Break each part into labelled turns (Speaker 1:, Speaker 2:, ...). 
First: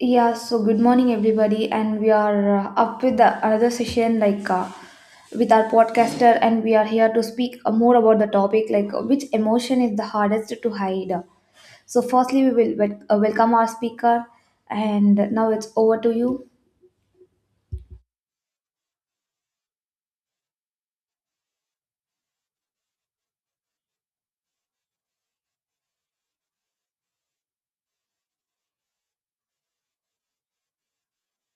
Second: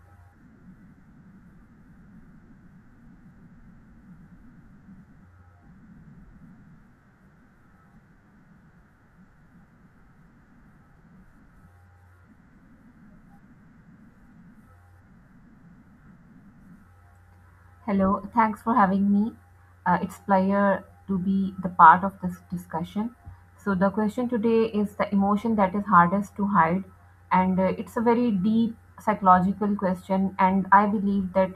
Speaker 1: Yeah, so good morning, everybody, and we are up with another session with our podcaster, and we are here to speak more about the topic which emotion is the hardest to hide. So, firstly, we will welcome our speaker, and now it's over to you.
Speaker 2: Hello, thanks for having me. It's pleasure to be the part of this discussion. So the question today is the emotion that is hardest to hide, and it's a very deep psychological question. And I believe that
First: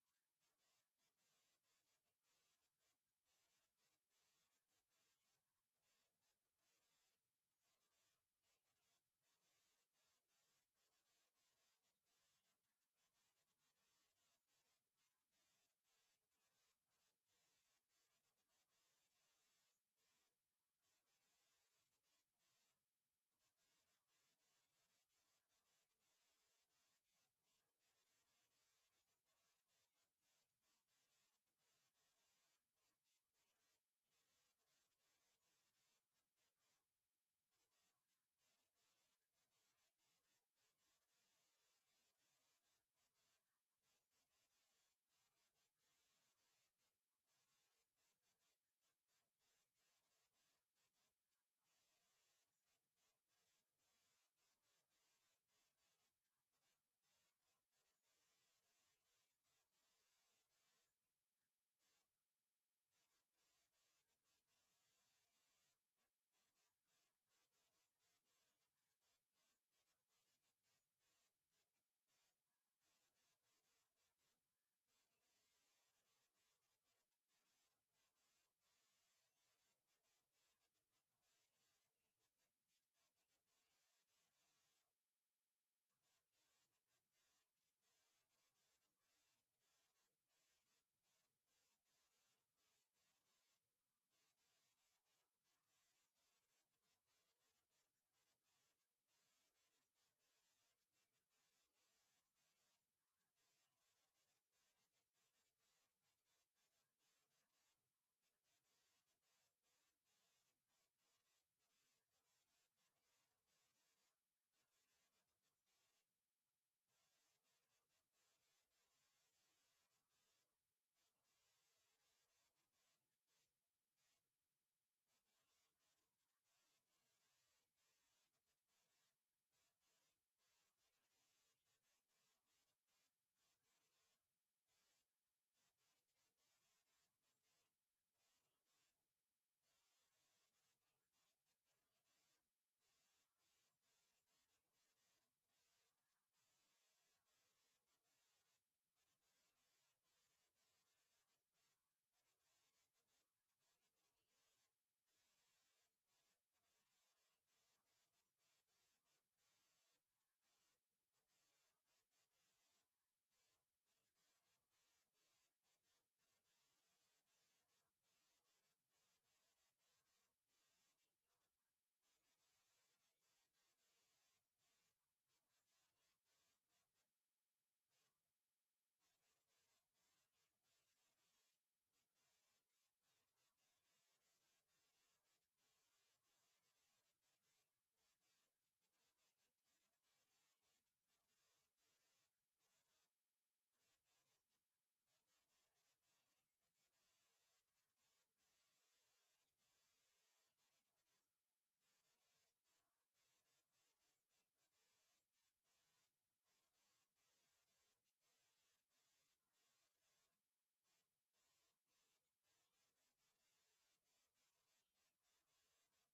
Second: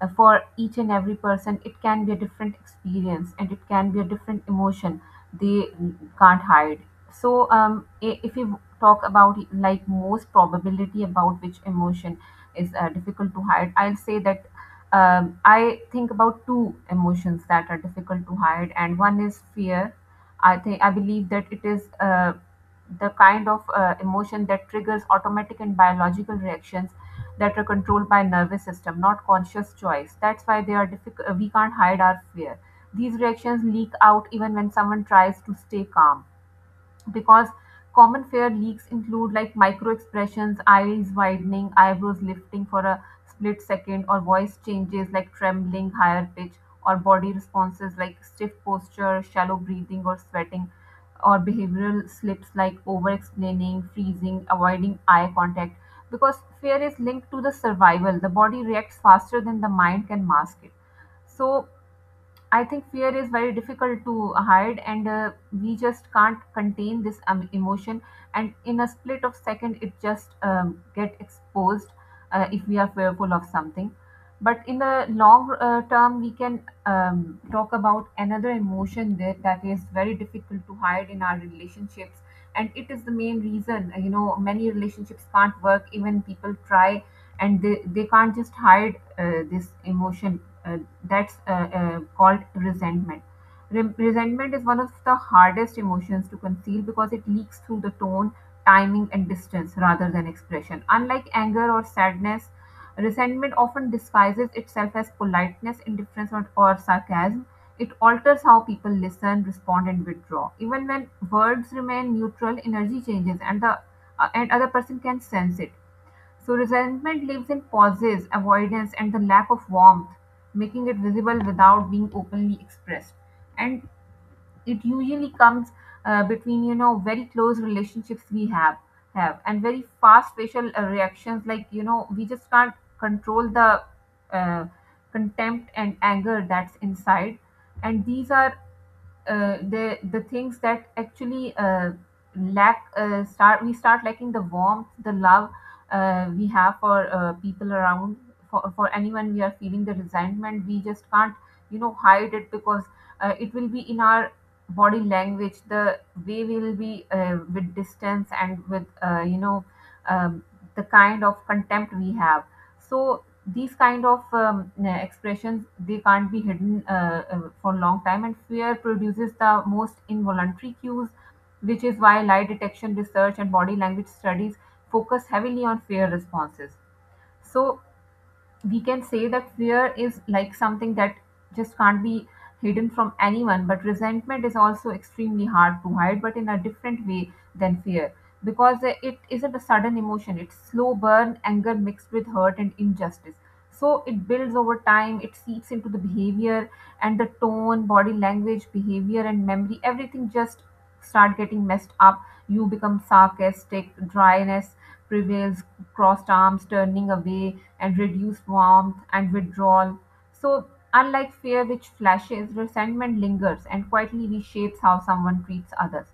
Speaker 2: for each and every person, it can be a different experience and it can be a different emotion they can't hide. If you talk about like most probability about which emotion is difficult to hide, I'll say that I think about two emotions that are difficult to hide, and one is fear. I believe that it is the kind of emotion that triggers automatic and biological reactions that are controlled by nervous system, not conscious choice. That's why they are difficult. We can't hide our fear. These reactions leak out even when someone tries to stay calm because common fair leaks include like micro expressions, eyes widening, eyebrows lifting for a split second, or voice changes like trembling, higher pitch, or body responses like stiff posture, shallow breathing, or sweating, or behavioral slips like over explaining, freezing, avoiding eye contact. Because fear is linked to the survival, the body reacts faster than the mind can mask it. So, I think fear is very difficult to hide, and we just can't contain this emotion. And in a split of second, it just get exposed if we are fearful of something. But in the long term, we can talk about another emotion that is very difficult to hide in our relationships, and it is the main reason. You know, many relationships can't work. Even people try, and they can't just hide this emotion Uh, that's called resentment. Resentment is one of the hardest emotions to conceal because it leaks through the tone, timing and distance rather than expression. Unlike anger or sadness, resentment often disguises itself as politeness, indifference or sarcasm. It alters how people listen, respond and withdraw. Even when words remain neutral, energy changes and the and other person can sense it. So resentment lives in pauses, avoidance, and the lack of warmth, making it visible without being openly expressed. And it usually comes between, you know, very close relationships we have and very fast facial reactions. Like, you know, we just can't control the uh, contempt and anger that's inside, and these are the things that actually lack start, we start lacking the warmth, the love we have for people around. For anyone we are feeling the resentment, we just can't, you know, hide it, because it will be in our body language, the way we will be with distance and with, um, the kind of contempt we have. So these kind of expressions, they can't be hidden for long time. And fear produces the most involuntary cues, which is why lie detection research and body language studies focus heavily on fear responses. So we can say that fear is like something that just can't be hidden from anyone, but resentment is also extremely hard to hide, but in a different way than fear, because it isn't a sudden emotion. It's slow burn anger mixed with hurt and injustice. So it builds over time, it seeps into the behavior and the tone, body language, behavior and memory. Everything just start getting messed up. You become sarcastic, dryness prevails, crossed arms, turning away, and reduced warmth and withdrawal. So, unlike fear, which flashes, resentment lingers and quietly reshapes how someone treats others.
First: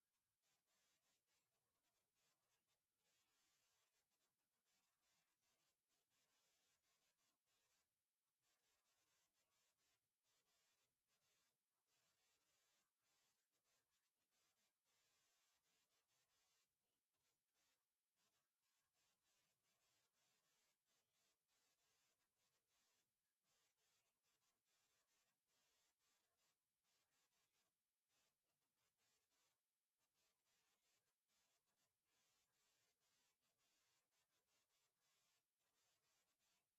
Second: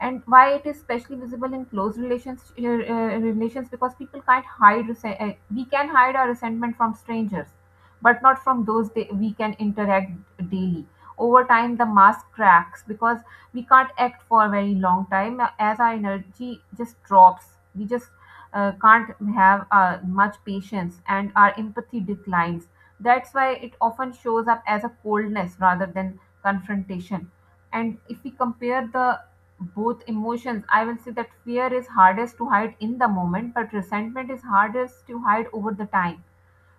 Speaker 2: And why it is especially visible in close relations, because people can't hide. We can hide our resentment from strangers, but not from we can interact daily. Over time, the mask cracks because we can't act for a very long time, as our energy just drops. We just can't have much patience and our empathy declines. That's why it often shows up as a coldness rather than confrontation. And if we compare the both emotions, I will say that fear is hardest to hide in the moment, but resentment is hardest to hide over the time.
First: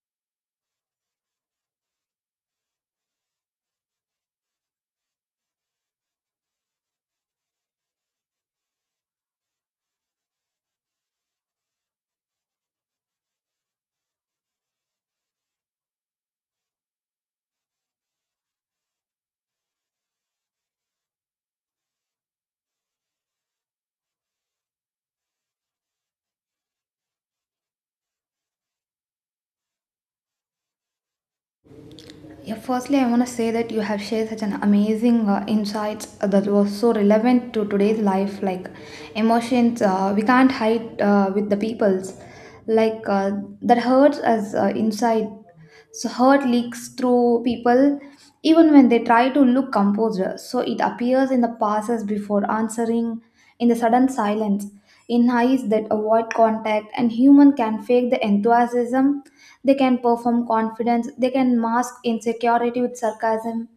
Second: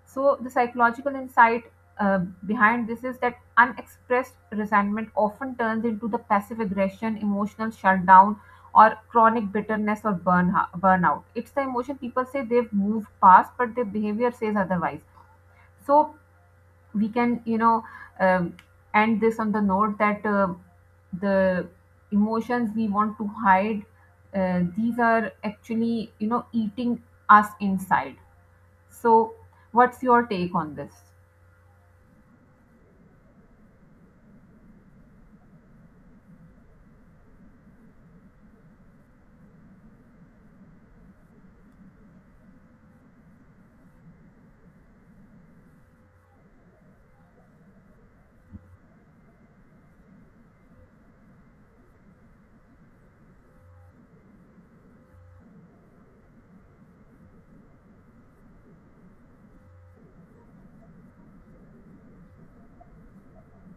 Speaker 2: So, the psychological insight uh, behind this is that unexpressed resentment often turns into the passive aggression, emotional shutdown, or chronic bitterness or burnout. It's the emotion people say they've moved past, but their behavior says otherwise. So, we can, you know, um, end this on the note that the emotions we want to hide, these are actually, you know, eating us inside. So, what's your take on this?
Speaker 1: Yeah, firstly, I want to say that you have shared such an amazing insights that was so relevant to today's life. Like emotions, we can't hide with the people's. Like uh, that hurts us inside. So hurt leaks through people even when they try to look composed. So it appears in the passes before answering, in the sudden silence, in eyes that avoid contact, and human can fake the enthusiasm. They can perform confidence. They can mask insecurity with sarcasm,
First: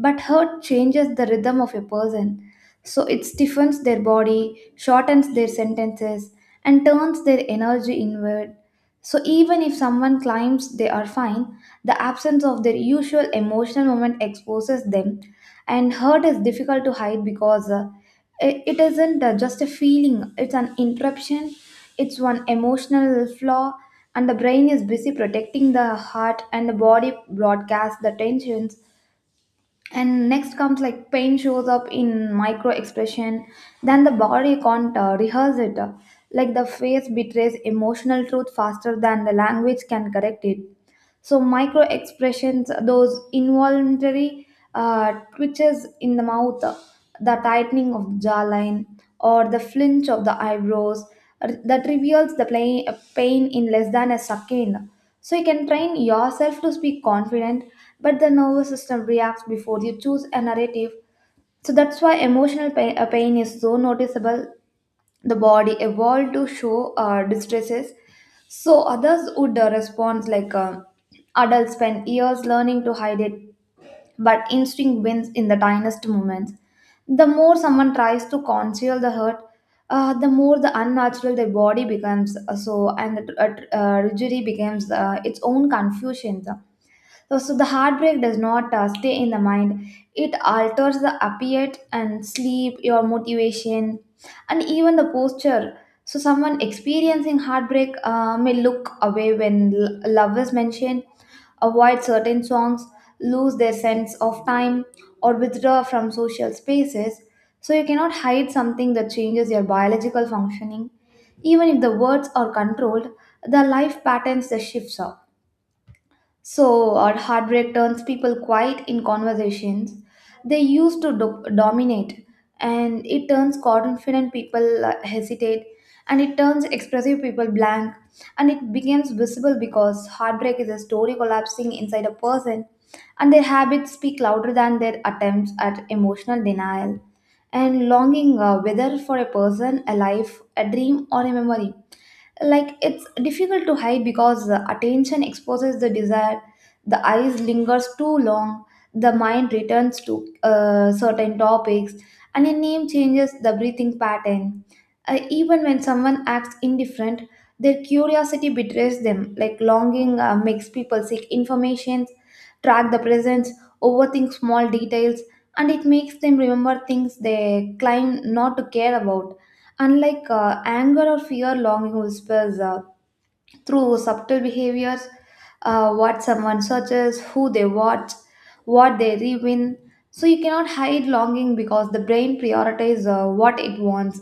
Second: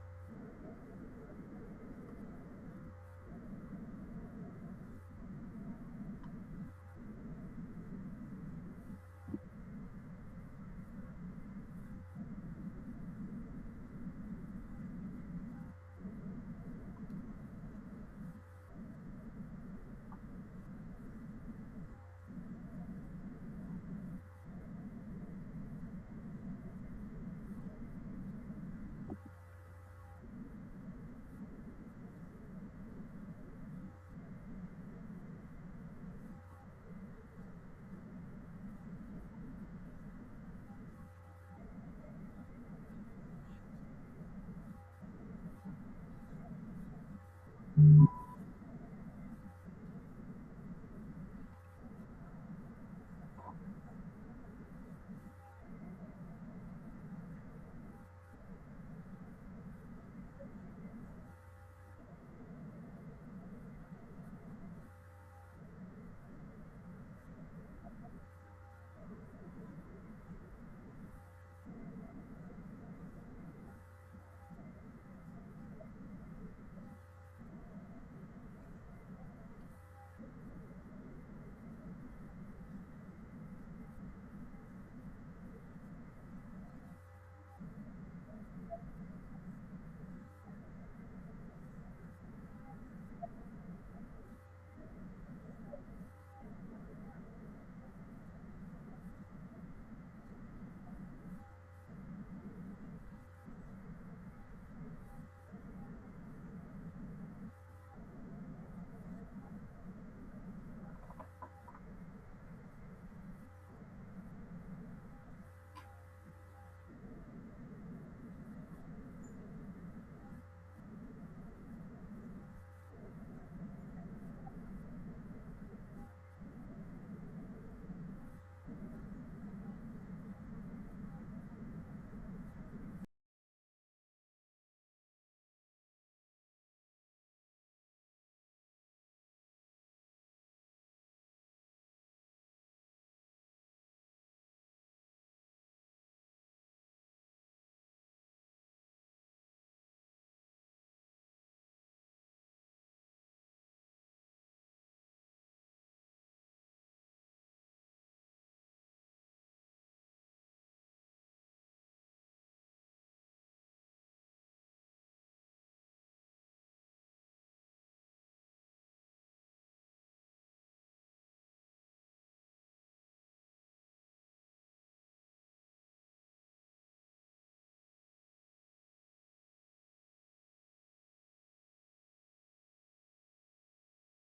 Speaker 1: but hurt changes the rhythm of a person. So it stiffens their body, shortens their sentences, and turns their energy inward. So even if someone claims they are fine, the absence of their usual emotional moment exposes them, and hurt is difficult to hide because it isn't just a feeling, it's an interruption, it's one emotional flaw, and the brain is busy protecting the heart, and the body broadcasts the tensions. And next comes like pain shows up in micro expression, then the body can't rehearse it, like the face betrays emotional truth faster than the language can correct it. So micro expressions, those involuntary twitches in the mouth, the tightening of the jawline, or the flinch of the eyebrows, that reveals the pain in less than a second. So you can train yourself to speak confident, but the nervous system reacts before you choose a narrative. So that's why emotional pain is so noticeable. The body evolved to show distresses so others would respond, adults spend years learning to hide it, but instinct wins in the tiniest moments. The more someone tries to conceal the hurt, the more the unnatural their body becomes, and the tragedy becomes its own confusion. So the heartbreak does not stay in the mind. It alters the appetite and sleep, your motivation, and even the posture. So someone experiencing heartbreak may look away when love is mentioned, avoid certain songs, lose their sense of time, or withdraw from social spaces. So you cannot hide something that changes your biological functioning. Even if the words are controlled, the life patterns the shifts are. So, or heartbreak turns people quiet in conversations they used to dominate, and it turns confident people hesitate, and it turns expressive people blank, and it becomes visible because heartbreak is a story collapsing inside a person, and their habits speak louder than their attempts at emotional denial. And longing, whether for a person, a life, a dream, or a memory, like it's difficult to hide because the attention exposes the desire. The eyes lingers too long, the mind returns to certain topics, and a name changes the breathing pattern. Even when someone acts indifferent, their curiosity betrays them. Like longing makes people seek information, track the presence, overthink small details, and it makes them remember things they claim not to care about. Unlike anger or fear, longing whispers through subtle behaviors, what someone searches, who they watch, what they rewin. So you cannot hide longing because the brain prioritizes what it wants,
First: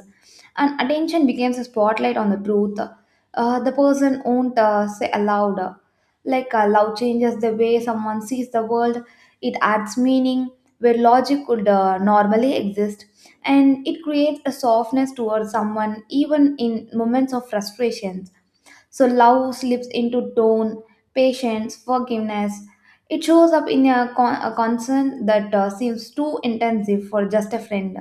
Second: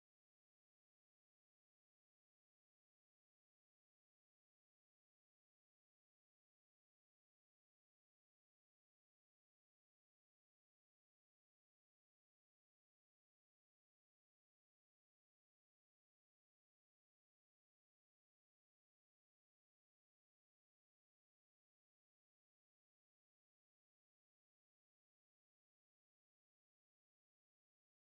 Speaker 1: and attention becomes a spotlight on the truth the person won't say aloud. Love changes the way someone sees the world. It adds meaning where logic could normally exist, and it creates a softness towards someone even in moments of frustration. So love slips into tone, patience, forgiveness. It shows up in a concern that seems too intensive for just a friend.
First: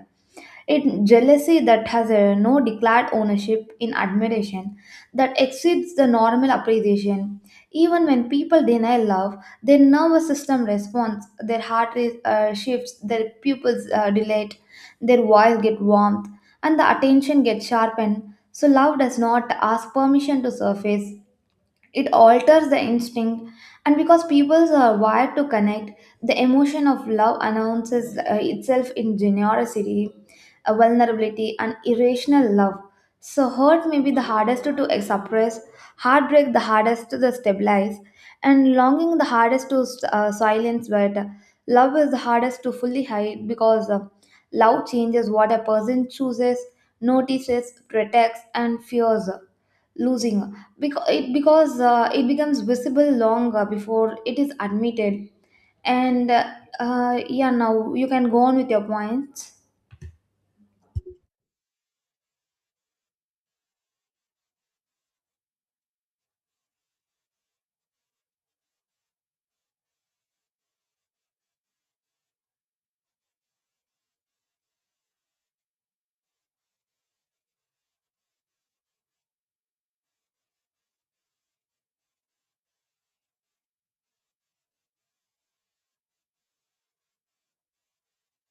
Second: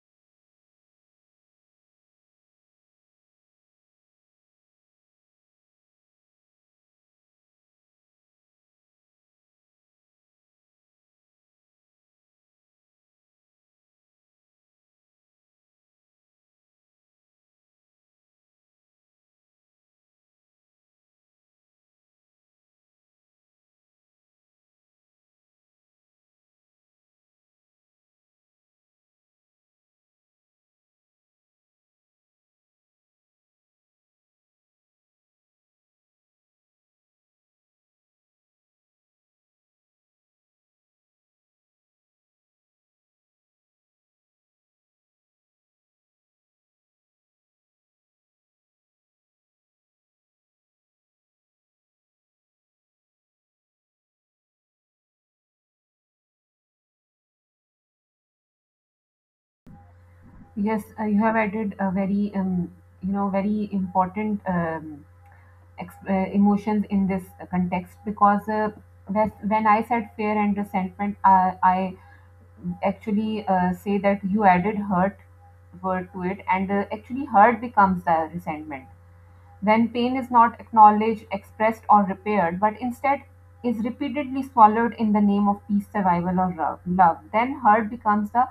Speaker 1: It jealousy that has a no declared ownership in admiration that exceeds the normal appreciation. Even when people deny love, their nervous system responds, their heart rate shifts, their pupils dilate, their voice get warmth, and the attention gets sharpened. So love does not ask permission to surface, it alters the instinct, and because people are wired to connect, the emotion of love announces itself in generosity, vulnerability and irrational love. So hurt may be the hardest to suppress, heartbreak the hardest to stabilize, and longing the hardest to silence, but love is the hardest to fully hide because love changes what a person chooses, notices, protects and fears losing, because it becomes visible long before it is admitted. And Yeah, now you can go on with your points.
Speaker 2: Yes, you have added a you know, very important emotions in this context, because when I said fear and resentment, I actually say that you added hurt word to it, and actually hurt becomes the resentment when pain is not acknowledged, expressed, or repaired, but instead is repeatedly swallowed in the name of peace, survival, or love. Then hurt becomes the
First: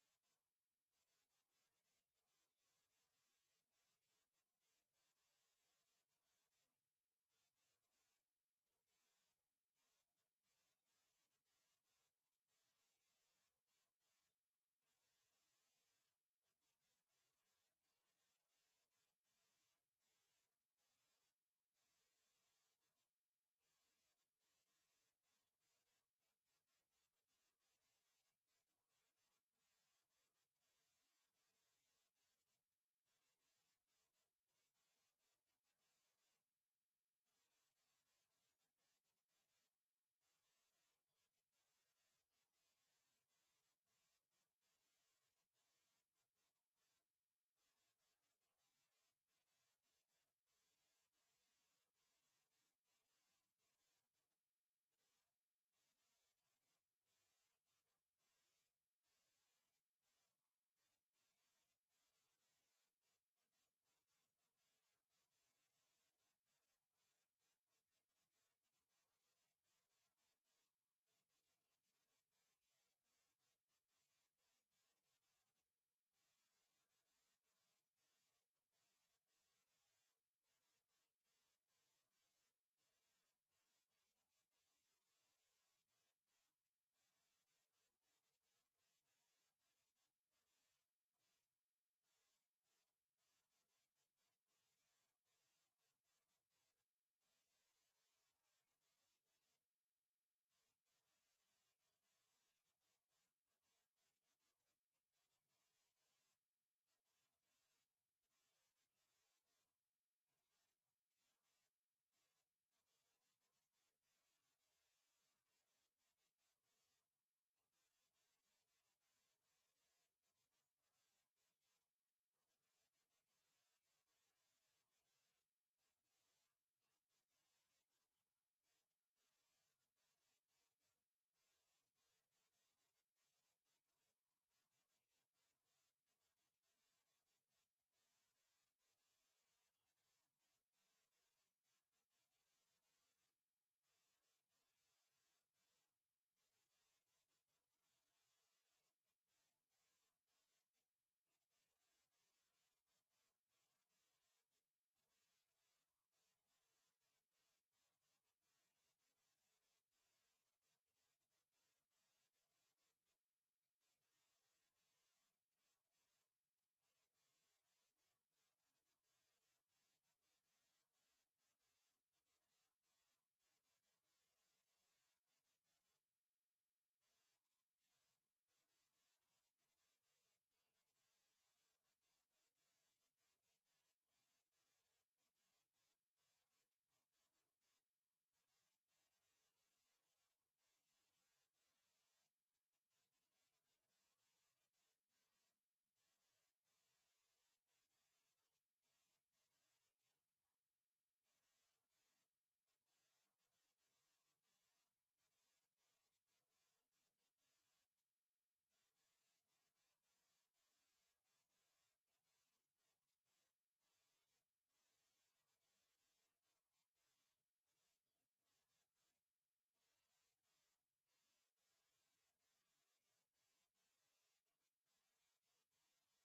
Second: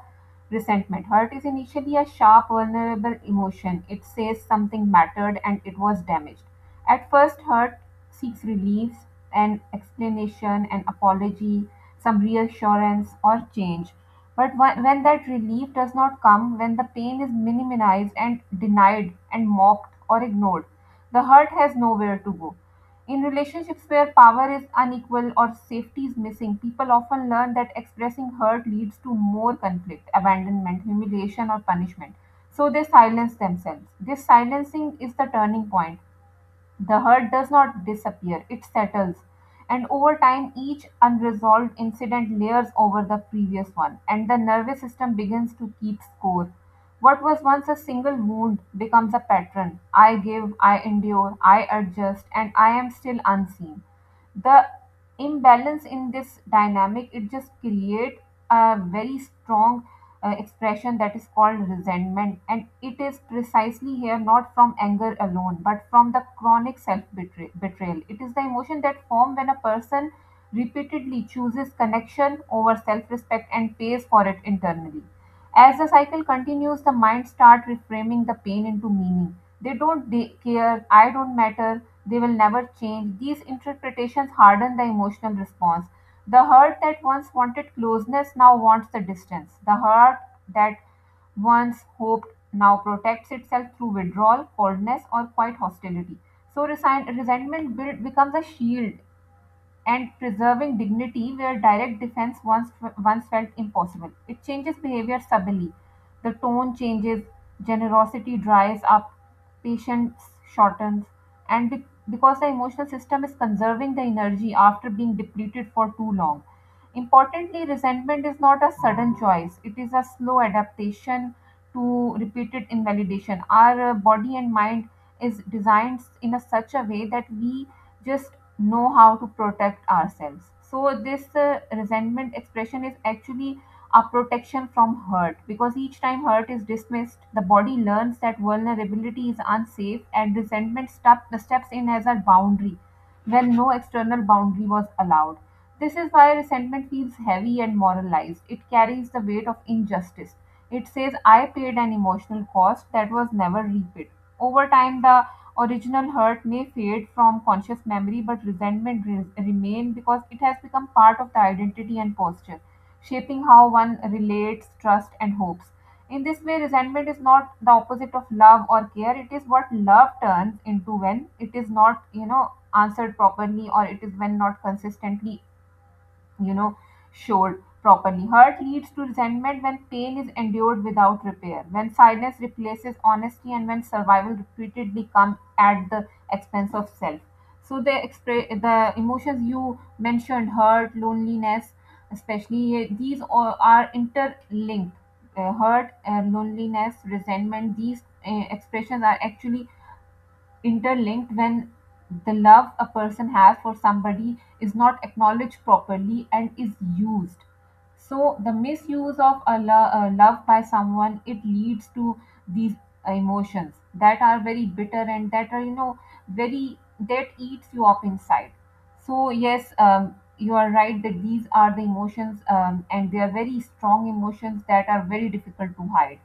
Speaker 2: resentment. Hurt is initially a sharp, vulnerable emotion. It says something mattered and it was damaged. At first, hurt seeks relief, an explanation, an apology, some reassurance, or change. But when that relief does not come, when the pain is minimized and denied and mocked or ignored, the hurt has nowhere to go. In relationships where power is unequal or safety is missing, people often learn that expressing hurt leads to more conflict, abandonment, humiliation, or punishment. So they silence themselves. This silencing is the turning point. The hurt does not disappear, it settles. And over time, each unresolved incident layers over the previous one, and the nervous system begins to keep score. What was once a single wound becomes a pattern. I give, I endure, I adjust, and I am still unseen. The imbalance in this dynamic, it just creates a very strong expression that is called resentment, and it is precisely here, not from anger alone, but from the chronic self betrayal. It is the emotion that forms when a person repeatedly chooses connection over self respect and pays for it internally. As the cycle continues, the mind starts reframing the pain into meaning. They care, I don't matter, they will never change. These interpretations harden the emotional response. The heart that once wanted closeness now wants the distance. The heart that once hoped now protects itself through withdrawal, coldness, or quite hostility. So resentment becomes a shield and preserving dignity where direct defense once felt impossible. It changes behavior subtly. The tone changes, generosity dries up, patience shortens, and be- because the emotional system is conserving the energy after being depleted for too long. Importantly, resentment is not a sudden choice, it is a slow adaptation to repeated invalidation. Our body and mind is designed in a such a way that we just know how to protect ourselves. So this resentment expression is actually a protection from hurt, because each time hurt is dismissed, the body learns that vulnerability is unsafe, and resentment steps in as a boundary when no external boundary was allowed. This is why resentment feels heavy and moralized. It carries the weight of injustice. It says, I paid an emotional cost that was never repaid. Over time, the original hurt may fade from conscious memory, but resentment remain because it has become part of the identity and posture, shaping how one relates, trust, and hopes. In this way, resentment is not the opposite of love or care. It is what love turns into when it is not, you know, answered properly, or it is when not consistently, you know, showed properly. Hurt leads to resentment when pain is endured without repair, when silence replaces honesty, and when survival repeatedly comes at the expense of self. So the emotions you mentioned, hurt, loneliness especially, these all are interlinked. Hurt and loneliness, resentment, these expressions are actually interlinked when the love a person has for somebody is not acknowledged properly and is used. So the misuse of a love by someone, it leads to these emotions that are very bitter and that are, you know, very, that eats you up inside. So yes, you are right that these are the emotions, and they are very strong emotions that are very difficult to hide.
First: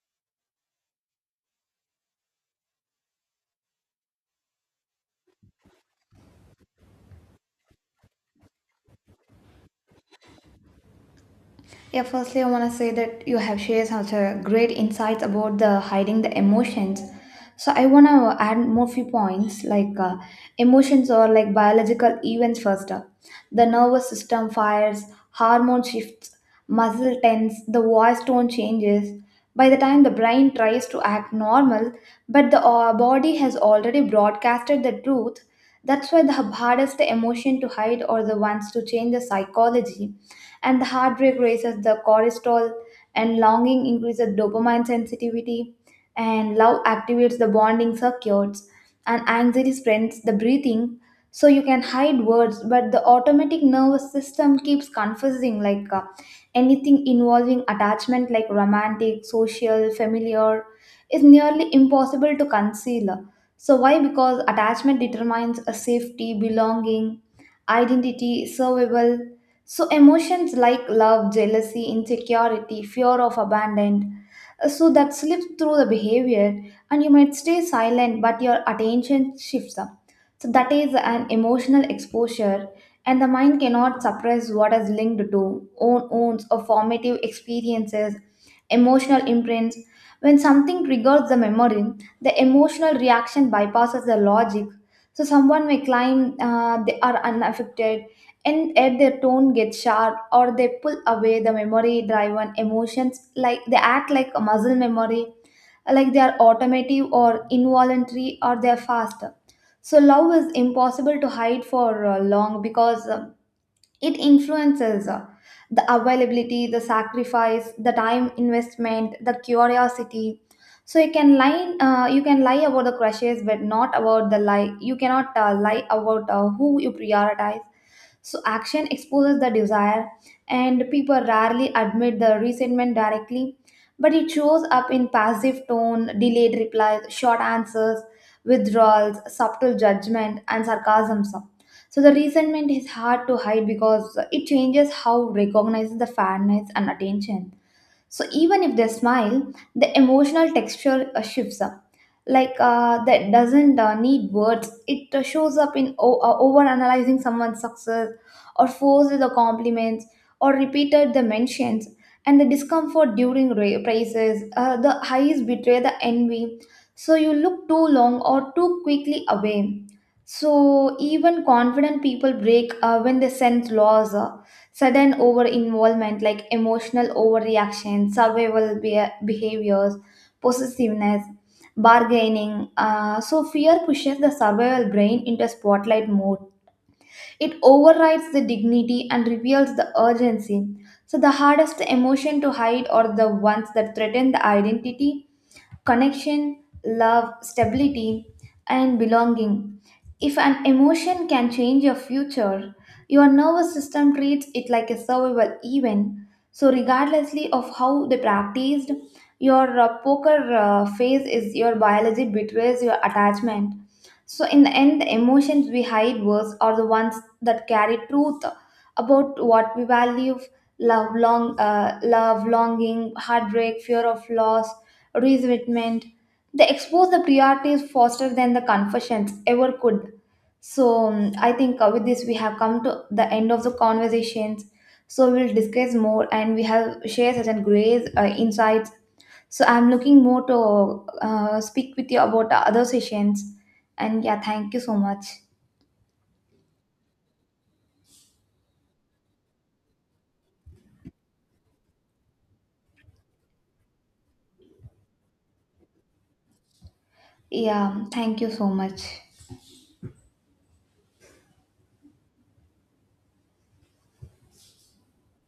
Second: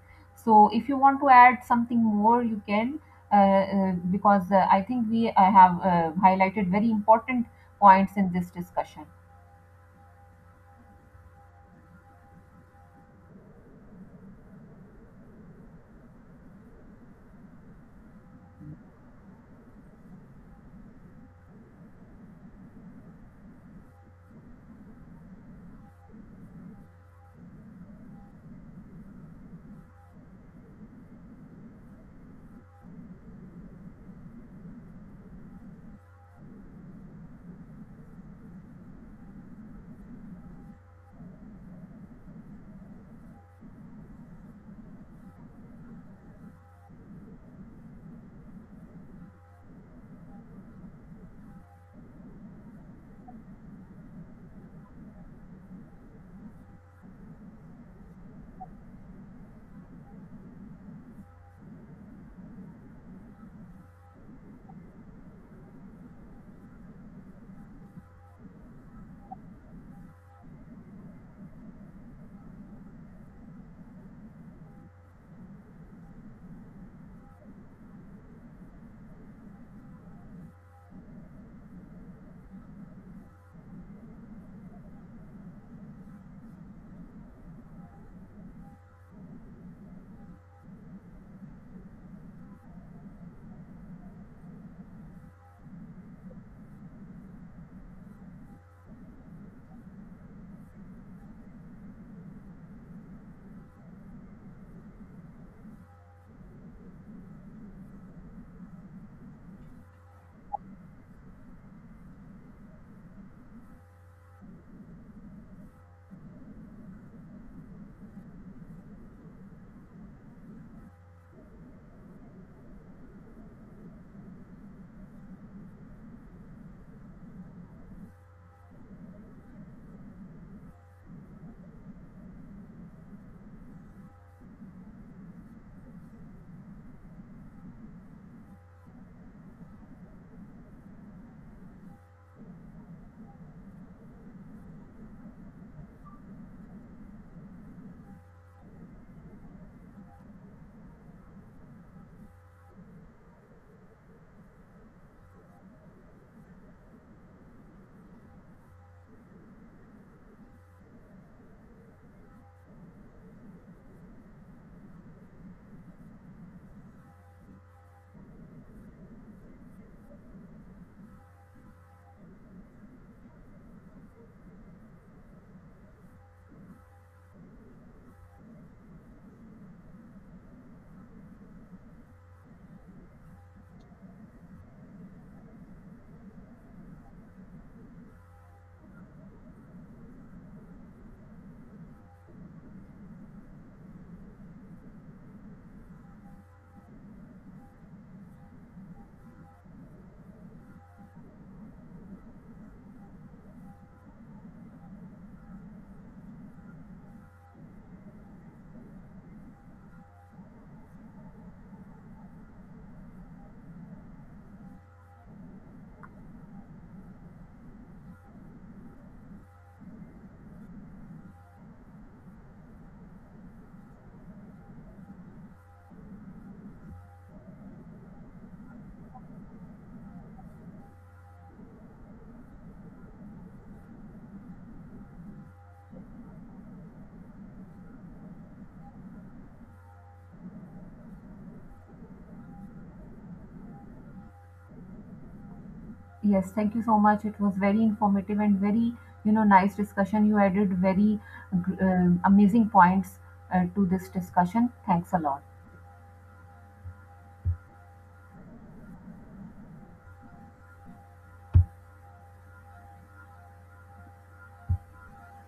Speaker 2: So if you want to add something more, you can. uh, because I think we have highlighted very important points in this discussion.
Speaker 1: Yeah, firstly, I want to say that you have shared such a great insights about the hiding the emotions. So I want to add more few points emotions are like biological events first. Up. The nervous system fires, hormone shifts, muscle tense, the voice tone changes. By the time the brain tries to act normal, but the body has already broadcasted the truth. That's why the hardest emotion to hide or the ones to change the psychology. And the heartbreak raises the cortisol, and longing increases dopamine sensitivity, and love activates the bonding circuits, and anxiety strengthens the breathing. So you can hide words, but the automatic nervous system keeps confessing. Anything involving attachment like romantic, social, familiar, is nearly impossible to conceal. So why? Because attachment determines a safety, belonging, identity, survival. So emotions like love, jealousy, insecurity, fear of abandonment, so that slips through the behavior, and you might stay silent, but your attention shifts up. So that is an emotional exposure, and the mind cannot suppress what is linked to own wounds or formative experiences, emotional imprints. When something triggers the memory, the emotional reaction bypasses the logic. So someone may claim they are unaffected, and yet their tone gets sharp or they pull away. The memory driven emotions, like they act like a muscle memory, like they are automative or involuntary or they are faster. So love is impossible to hide for long because it influences the availability, the sacrifice, the time investment, the curiosity. So you can lie about the crushes, but not about the lie. You cannot lie about who you prioritize. So action exposes the desire, and people rarely admit the resentment directly, but it shows up in passive tone, delayed replies, short answers, withdrawals, subtle judgment, and sarcasm. So the resentment is hard to hide because it changes how recognizes the fairness and attention. So even if they smile, the emotional texture shifts up. That doesn't need words. It shows up in overanalyzing someone's success, or forces the compliments, or repeated the mentions, and the discomfort during praises. The eyes betray the envy. So you look too long or too quickly away. So even confident people break when they sense loss. Sudden over involvement like emotional overreaction, survival behaviors, possessiveness, bargaining. So, fear pushes the survival brain into spotlight mode. It overrides the dignity and reveals the urgency. So, the hardest emotion to hide are the ones that threaten the identity, connection, love, stability, and belonging. If an emotion can change your future, your nervous system treats it like a survival event. So, regardlessly of how they practiced, your poker phase is your biology betrays your attachment. So, in the end, the emotions we hide worse are the ones that carry truth about what we value: love, long love, longing, heartbreak, fear of loss, resentment. They expose the priorities faster than the confessions ever could. So I think with this we have come to the end of the conversations. So we'll discuss more, and we have shared certain great insights. So I'm looking more to speak with you about the other sessions. And yeah, thank you so much.
Speaker 2: Yes, thank you so much. It was very informative and very, you know, nice discussion. You added very amazing points to this discussion. Thanks a lot.
Speaker 1: Yeah, thank you so much.